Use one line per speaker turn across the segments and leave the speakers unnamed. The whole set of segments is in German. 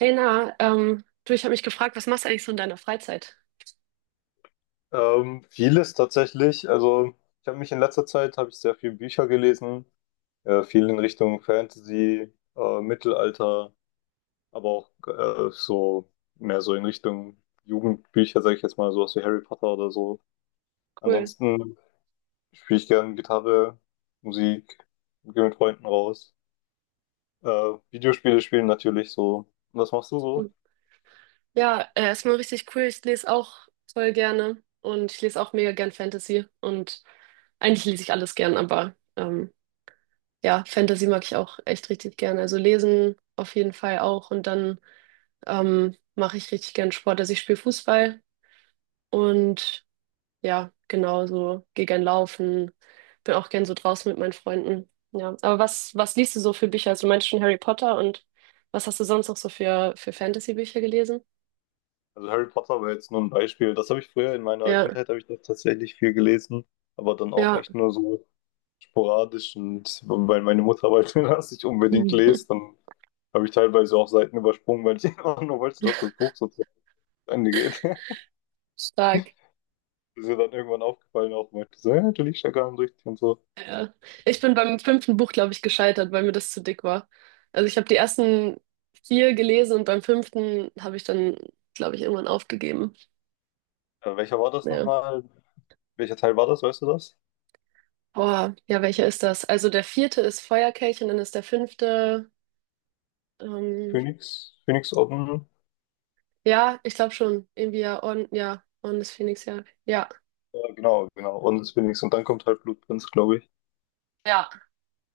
Lena, du, ich habe mich gefragt, was machst du eigentlich so in deiner Freizeit?
Vieles tatsächlich. Also ich habe mich in letzter Zeit habe ich sehr viel Bücher gelesen, viel in Richtung Fantasy, Mittelalter, aber auch so mehr so in Richtung Jugendbücher, sage ich jetzt mal, sowas wie Harry Potter oder so.
Cool.
Ansonsten spiele ich gerne Gitarre, Musik, gehe mit Freunden raus. Äh, Videospiele spielen natürlich so. Was machst du
Hm.
so?
Ja, erstmal richtig cool. Ich lese auch voll gerne und ich lese auch mega gern Fantasy und eigentlich lese ich alles gern, aber ja, Fantasy mag ich auch echt richtig gern. Also lesen auf jeden Fall auch und dann mache ich richtig gern Sport. Also ich spiele Fußball und ja, genau so. Geh gern laufen. Bin auch gern so draußen mit meinen Freunden. Ja, aber was liest du so für Bücher? Also, du meinst schon Harry Potter und was hast du sonst noch so für Fantasy-Bücher gelesen?
Also Harry Potter war jetzt nur ein Beispiel. Das habe ich Früher in meiner
Ja,
Kindheit habe ich das tatsächlich viel gelesen, aber dann auch
ja.
echt nur so sporadisch, und weil meine Mutter wollte, dass ich unbedingt
Mhm.
lese, dann habe ich teilweise auch Seiten übersprungen, weil ich einfach nur wollte, dass das Buch so zu Ende geht.
Stark.
Ist ihr dann irgendwann aufgefallen, auch meinte so, ja, du liest ja gar nicht richtig und so.
Ja. Ich bin beim fünften Buch, glaube ich, gescheitert, weil mir das zu dick war. Also ich habe die ersten vier gelesen und beim fünften habe ich dann, glaube ich, irgendwann aufgegeben.
Welcher war das
Ja.
nochmal? Welcher Teil war das, weißt du das?
Boah, ja, welcher ist das? Also der vierte ist Feuerkelch und dann ist der fünfte. Ähm,
Phoenix? Phoenix Orden?
Ja, ich glaube schon. Irgendwie ja, Orden des Phönix, ja. Ja,
Ja, genau, genau. Orden des Phoenix, und dann kommt halt Blutprinz, glaube ich.
ja,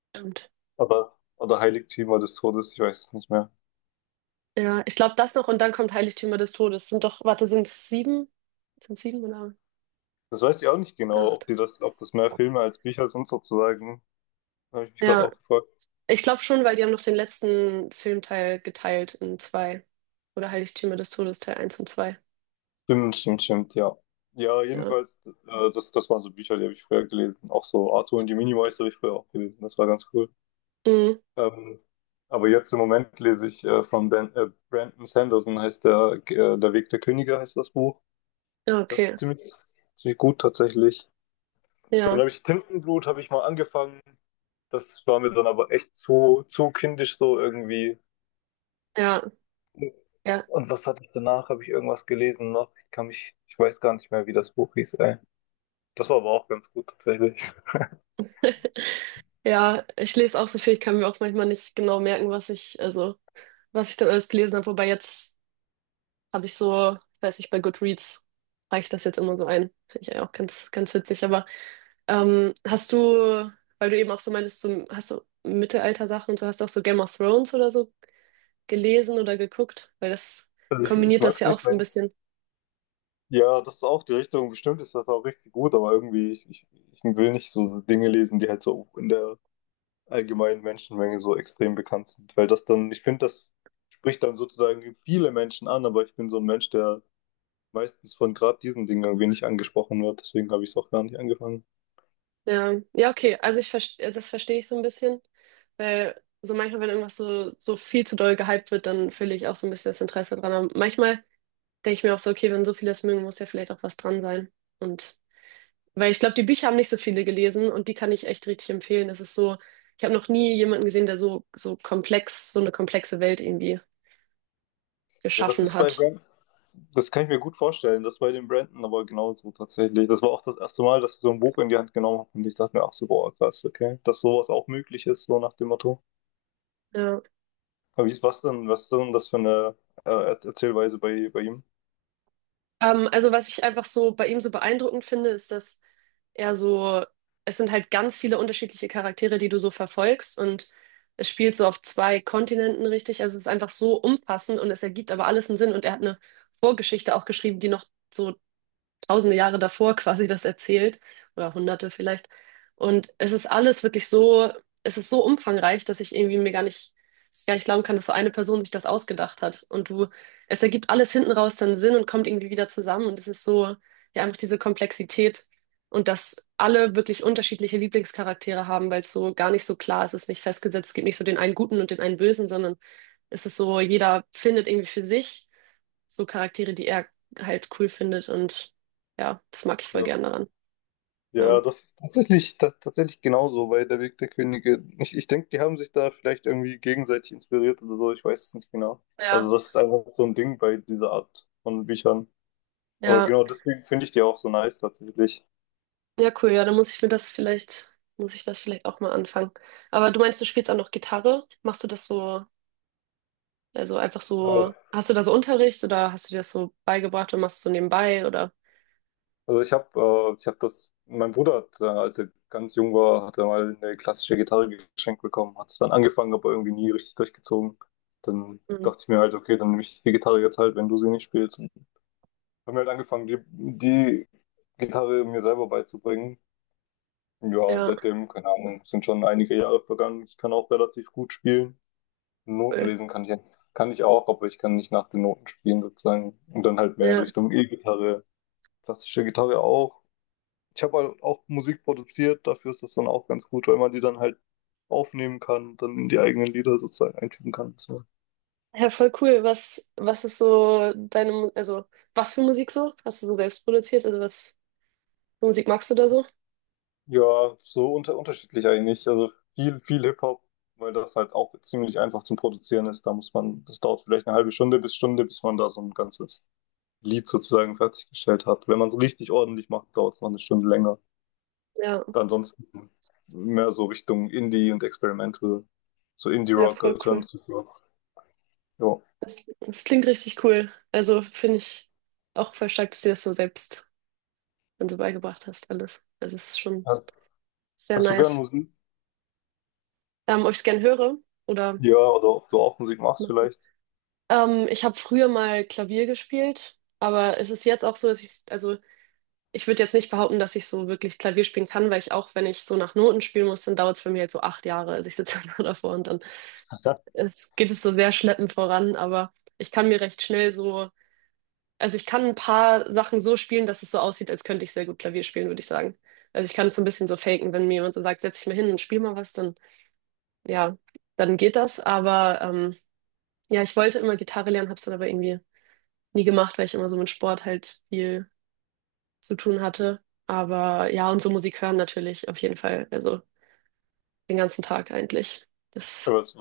stimmt.
Aber, oder Heiligtümer des Todes, ich weiß es nicht mehr.
Ja, ich glaube das noch und dann kommt Heiligtümer des Todes. Sind doch, warte, sind es sieben? Sind sieben oder
Das weiß ich auch nicht genau,
acht?
ob das mehr Filme als Bücher sind sozusagen. Da habe ich mich gerade
Ja,
auch gefragt.
ich glaube schon, weil die haben noch den letzten Filmteil geteilt in zwei. Oder Heiligtümer des Todes, Teil eins und 2.
Stimmt, stimmt, stimmt, ja. Ja,
Ja.
jedenfalls, das waren so Bücher, die habe ich früher gelesen. Auch so Arthur und die Minimeister habe ich früher auch gelesen. Das war ganz cool.
Mhm.
Ähm, aber jetzt im Moment lese ich von Brandon Sanderson, heißt der, Der Weg der Könige heißt das Buch.
Ja,
Das
okay.
ist ziemlich, ziemlich gut tatsächlich. Dann
Ja,
habe ich Tintenblut, habe ich mal angefangen. Das war mir dann aber echt zu kindisch so irgendwie.
ja, ja.
Und was hatte ich danach? Habe ich irgendwas gelesen noch? Ich weiß gar nicht mehr, wie das Buch hieß, ey. Das war aber auch ganz gut tatsächlich.
Ja, ich lese auch so viel, ich kann mir auch manchmal nicht genau merken, was ich, also, was ich dann alles gelesen habe. Wobei jetzt habe ich so, ich weiß nicht, bei Goodreads reiche ich das jetzt immer so ein. Finde ich ja auch ganz, ganz witzig. Aber hast du, weil du eben auch so meintest, so, hast du Mittelalter-Sachen und so, hast du auch so Game of Thrones oder so gelesen oder geguckt? Weil das
Also ich
kombiniert
mag
das
es
ja auch
nicht,
so ein
wenn.
bisschen.
Ja, das ist auch die Richtung, bestimmt ist das auch richtig gut, aber irgendwie, ich will nicht so Dinge lesen, die halt so in der allgemeinen Menschenmenge so extrem bekannt sind. Weil das dann, ich finde, das spricht dann sozusagen viele Menschen an, aber ich bin so ein Mensch, der meistens von gerade diesen Dingen irgendwie nicht angesprochen wird, deswegen habe ich es auch gar nicht angefangen.
Ja, ja, okay. Also ich verstehe, das verstehe ich so ein bisschen. Weil so manchmal, wenn irgendwas so, so viel zu doll gehypt wird, dann verliere ich auch so ein bisschen das Interesse dran. Aber manchmal denke ich mir auch so, okay, wenn so viele das mögen, muss ja vielleicht auch was dran sein. Und weil ich glaube, die Bücher haben nicht so viele gelesen und die kann ich echt richtig empfehlen. Das ist so, ich habe noch nie jemanden gesehen, der so, so komplex, so eine komplexe Welt irgendwie
Ja, das
geschaffen
ist bei
hat.
Brand, das kann ich mir gut vorstellen, das bei den Brandon aber genauso tatsächlich. Das war auch das erste Mal, dass ich so ein Buch in die Hand genommen habe und ich dachte mir, ach so, boah, krass, okay, dass sowas auch möglich ist, so nach dem Motto.
Ja.
Aber wie ist was denn, was ist denn das für eine Erzählweise bei, ihm?
Also was ich einfach so bei ihm so beeindruckend finde, ist, dass er so, es sind halt ganz viele unterschiedliche Charaktere, die du so verfolgst und es spielt so auf zwei Kontinenten richtig. Also es ist einfach so umfassend und es ergibt aber alles einen Sinn und er hat eine Vorgeschichte auch geschrieben, die noch so tausende Jahre davor quasi das erzählt oder hunderte vielleicht. Und es ist alles wirklich so, es ist so umfangreich, dass ich irgendwie mir gar nicht, dass ich gar nicht glauben kann, dass so eine Person sich das ausgedacht hat. Und du, es ergibt alles hinten raus dann Sinn und kommt irgendwie wieder zusammen. Und es ist so, ja, einfach diese Komplexität und dass alle wirklich unterschiedliche Lieblingscharaktere haben, weil es so gar nicht so klar ist, es ist nicht festgesetzt, es gibt nicht so den einen Guten und den einen Bösen, sondern es ist so, jeder findet irgendwie für sich so Charaktere, die er halt cool findet und ja, das mag ich voll
Ja.
gern daran. Ja.
Ja, das ist tatsächlich genauso bei Der Weg der Könige. Ich denke, die haben sich da vielleicht irgendwie gegenseitig inspiriert oder so, ich weiß es nicht genau. Also
Ja,
das ist einfach so ein Ding bei dieser Art von Büchern. Aber
ja,
genau deswegen finde ich die auch so nice tatsächlich.
ja, cool, ja, dann muss ich mir das vielleicht, muss ich das vielleicht auch mal anfangen. Aber du meinst, du spielst auch noch Gitarre? Machst du das so, also einfach
Äh,
so, hast du da so Unterricht oder hast du dir das so beigebracht und machst es so nebenbei oder?
Also ich habe ich hab das, mein Bruder hat, als er ganz jung war, hat er mal eine klassische Gitarre geschenkt bekommen, hat es dann angefangen, aber irgendwie nie richtig durchgezogen. Dann
Mhm.
dachte ich mir halt, okay, dann nehme ich die Gitarre jetzt halt, wenn du sie nicht spielst. Und haben wir halt angefangen, die Gitarre mir selber beizubringen. Ja, und
Ja,
seitdem, keine Ahnung, sind schon einige Jahre vergangen. Ich kann auch relativ gut spielen. Noten
cool.
lesen kann ich jetzt, kann ich auch, aber ich kann nicht nach den Noten spielen sozusagen. Und dann halt mehr in
Ja.
Richtung E-Gitarre, klassische Gitarre auch. Ich habe halt auch Musik produziert, dafür ist das dann auch ganz gut, weil man die dann halt aufnehmen kann und dann in die eigenen Lieder sozusagen einfügen kann. So.
Ja, voll cool. Was, was ist so deine, Mu- also was für Musik so? Hast du so selbst produziert? Also was für Musik magst du da so?
Ja, so unterschiedlich eigentlich. Also viel, viel Hip-Hop, weil das halt auch ziemlich einfach zum Produzieren ist. Das dauert vielleicht eine halbe Stunde, bis man da so ein ganzes Lied sozusagen fertiggestellt hat. Wenn man es richtig ordentlich macht, dauert es noch eine Stunde länger.
Ja,
Ansonsten mehr so Richtung Indie und Experimental, so
ja,
Indie-Rock,
voll cool.
Alternative Rock. Ja.
Das, das klingt richtig cool. Also finde ich auch voll stark, dass du das so selbst dann so beigebracht hast, alles. Also es ist schon sehr
Hast du gern
nice.
Musik?
Ob ich es gern höre oder
Ja, oder ob du auch Musik machst
machen.
vielleicht.
Ich habe früher mal Klavier gespielt, aber es ist jetzt auch so, dass ich, also ich würde jetzt nicht behaupten, dass ich so wirklich Klavier spielen kann, weil ich auch, wenn ich so nach Noten spielen muss, dann dauert es bei mir halt so acht Jahre. Also ich sitze dann nur davor und dann es, geht es so sehr schleppend voran, aber ich kann mir recht schnell so. Also ich kann ein paar Sachen so spielen, dass es so aussieht, als könnte ich sehr gut Klavier spielen, würde ich sagen. Also ich kann es so ein bisschen so faken, wenn mir jemand so sagt, setz dich mal hin und spiel mal was, dann ja, dann geht das. Aber ja, ich wollte immer Gitarre lernen, habe es dann aber irgendwie nie gemacht, weil ich immer so mit Sport halt viel zu tun hatte. Aber ja, und so Musik hören natürlich auf jeden Fall, also den ganzen Tag eigentlich. Das
Aber es-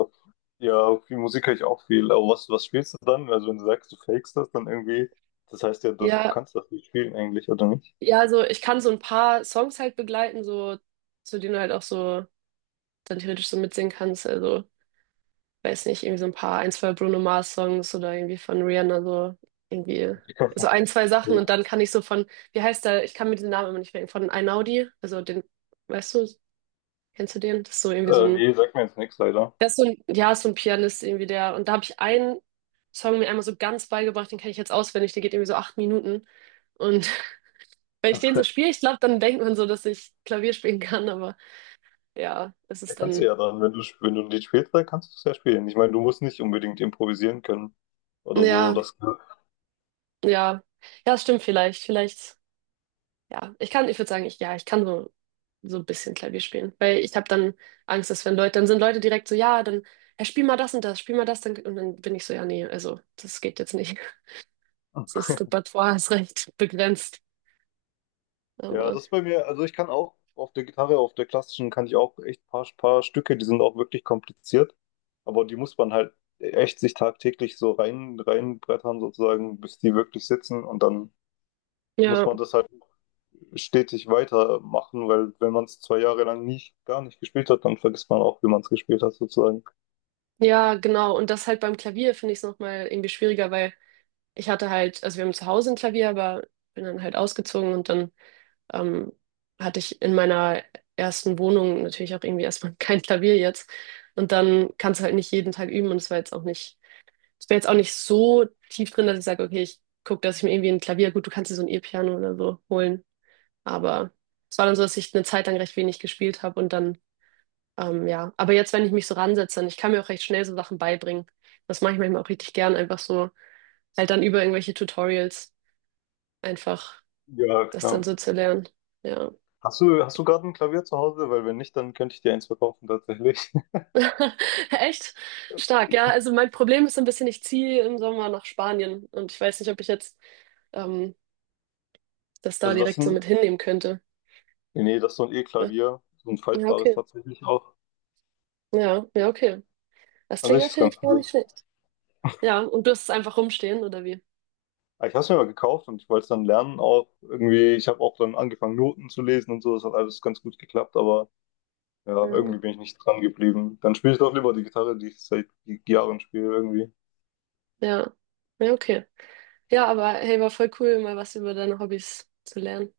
Ja, viel Musik höre ich auch viel. Aber was spielst du dann? Also wenn du sagst, du fakest das dann irgendwie, das heißt ja, dass du
ja,
kannst das nicht spielen eigentlich, oder nicht?
ja, also ich kann so ein paar Songs halt begleiten, so zu denen du halt auch so dann theoretisch so mitsingen kannst. Also weiß nicht, irgendwie so ein paar, ein, zwei Bruno Mars Songs oder irgendwie von Rihanna so irgendwie
Ich kann-
so ein, zwei Sachen und dann kann ich so von, wie heißt der, ich kann mir den Namen immer nicht merken, von Einaudi, also den, weißt du, kennst du den? Das ist so irgendwie so ein,
Nee, sag mir jetzt nichts leider.
der ist so ein, ja, ist so ein Pianist irgendwie der und da habe ich einen Song mir einmal so ganz beigebracht, den kenne ich jetzt auswendig, der geht irgendwie so acht Minuten und wenn ich den so spiele, ich glaube, dann denkt man so, dass ich Klavier spielen kann, aber ja, es
Ja,
ist
kannst du
dann,
ja dann, wenn du, ein Lied spielst, dann kannst du es ja spielen. Ich meine, du musst nicht unbedingt improvisieren können oder so.
ja,
Das,
ja, ja, stimmt vielleicht, vielleicht. Ja, ich kann, ich würde sagen, ich, ja, ich kann so, so ein bisschen Klavier spielen, weil ich habe dann Angst, dass wenn Leute, dann sind Leute direkt so, ja, dann, ja, spiel mal das und das, spiel mal das, dann, und dann bin ich so, ja, nee, also, das geht jetzt nicht. Das Repertoire ist recht begrenzt,
ja,
aber,
das ist bei mir, also ich kann auch auf der Gitarre, auf der klassischen, kann ich auch echt paar Stücke, die sind auch wirklich kompliziert, aber die muss man halt echt sich tagtäglich so reinbrettern sozusagen, bis die wirklich sitzen, und dann muss
ja,
man das halt stetig weitermachen, weil wenn man es zwei Jahre lang nicht, gar nicht gespielt hat, dann vergisst man auch, wie man es gespielt hat sozusagen.
ja, genau, und das halt beim Klavier finde ich es nochmal irgendwie schwieriger, weil ich hatte halt, also wir haben zu Hause ein Klavier, aber bin dann halt ausgezogen und dann ähm, hatte ich in meiner ersten Wohnung natürlich auch irgendwie erstmal kein Klavier jetzt. Und dann kannst du halt nicht jeden Tag üben und es war jetzt auch nicht so tief drin, dass ich sage, okay, ich gucke, dass ich mir irgendwie ein Klavier, gut, du kannst dir so ein E-Piano oder so holen. Aber es war dann so, dass ich eine Zeit lang recht wenig gespielt habe und dann, ja. Aber jetzt, wenn ich mich so ransetze, dann, ich kann mir auch recht schnell so Sachen beibringen. Das mache ich manchmal auch richtig gern, einfach so, halt dann über irgendwelche Tutorials einfach
Ja,
das dann
klar.
so zu lernen. Ja.
Hast du gerade ein Klavier zu Hause? Weil wenn nicht, dann könnte ich dir eins verkaufen tatsächlich.
Echt stark, ja. Also mein Problem ist so ein bisschen, ich ziehe im Sommer nach Spanien und ich weiß nicht, ob ich jetzt ähm, das da
Also das
direkt so
sind,
mit hinnehmen könnte.
nee, das ist so ein
Äh,
E-Klavier, so ein
Ja,
faltbares
okay.
tatsächlich auch.
Ja, ja, okay. Das
An
klingt
sich ist ganz
natürlich gar
cool.
nicht schlecht. Ja, und du hast es einfach rumstehen, oder wie?
Aber ich habe es mir mal gekauft und ich wollte es dann lernen auch irgendwie. Ich habe auch dann angefangen, Noten zu lesen und so. Das hat alles ganz gut geklappt, aber ja, irgendwie
Ja,
bin ich nicht dran geblieben. Dann spiele ich doch lieber die Gitarre, die ich seit Jahren spiele irgendwie.
ja. Ja, okay. Ja, aber hey, war voll cool, mal was über deine Hobbys zu lernen.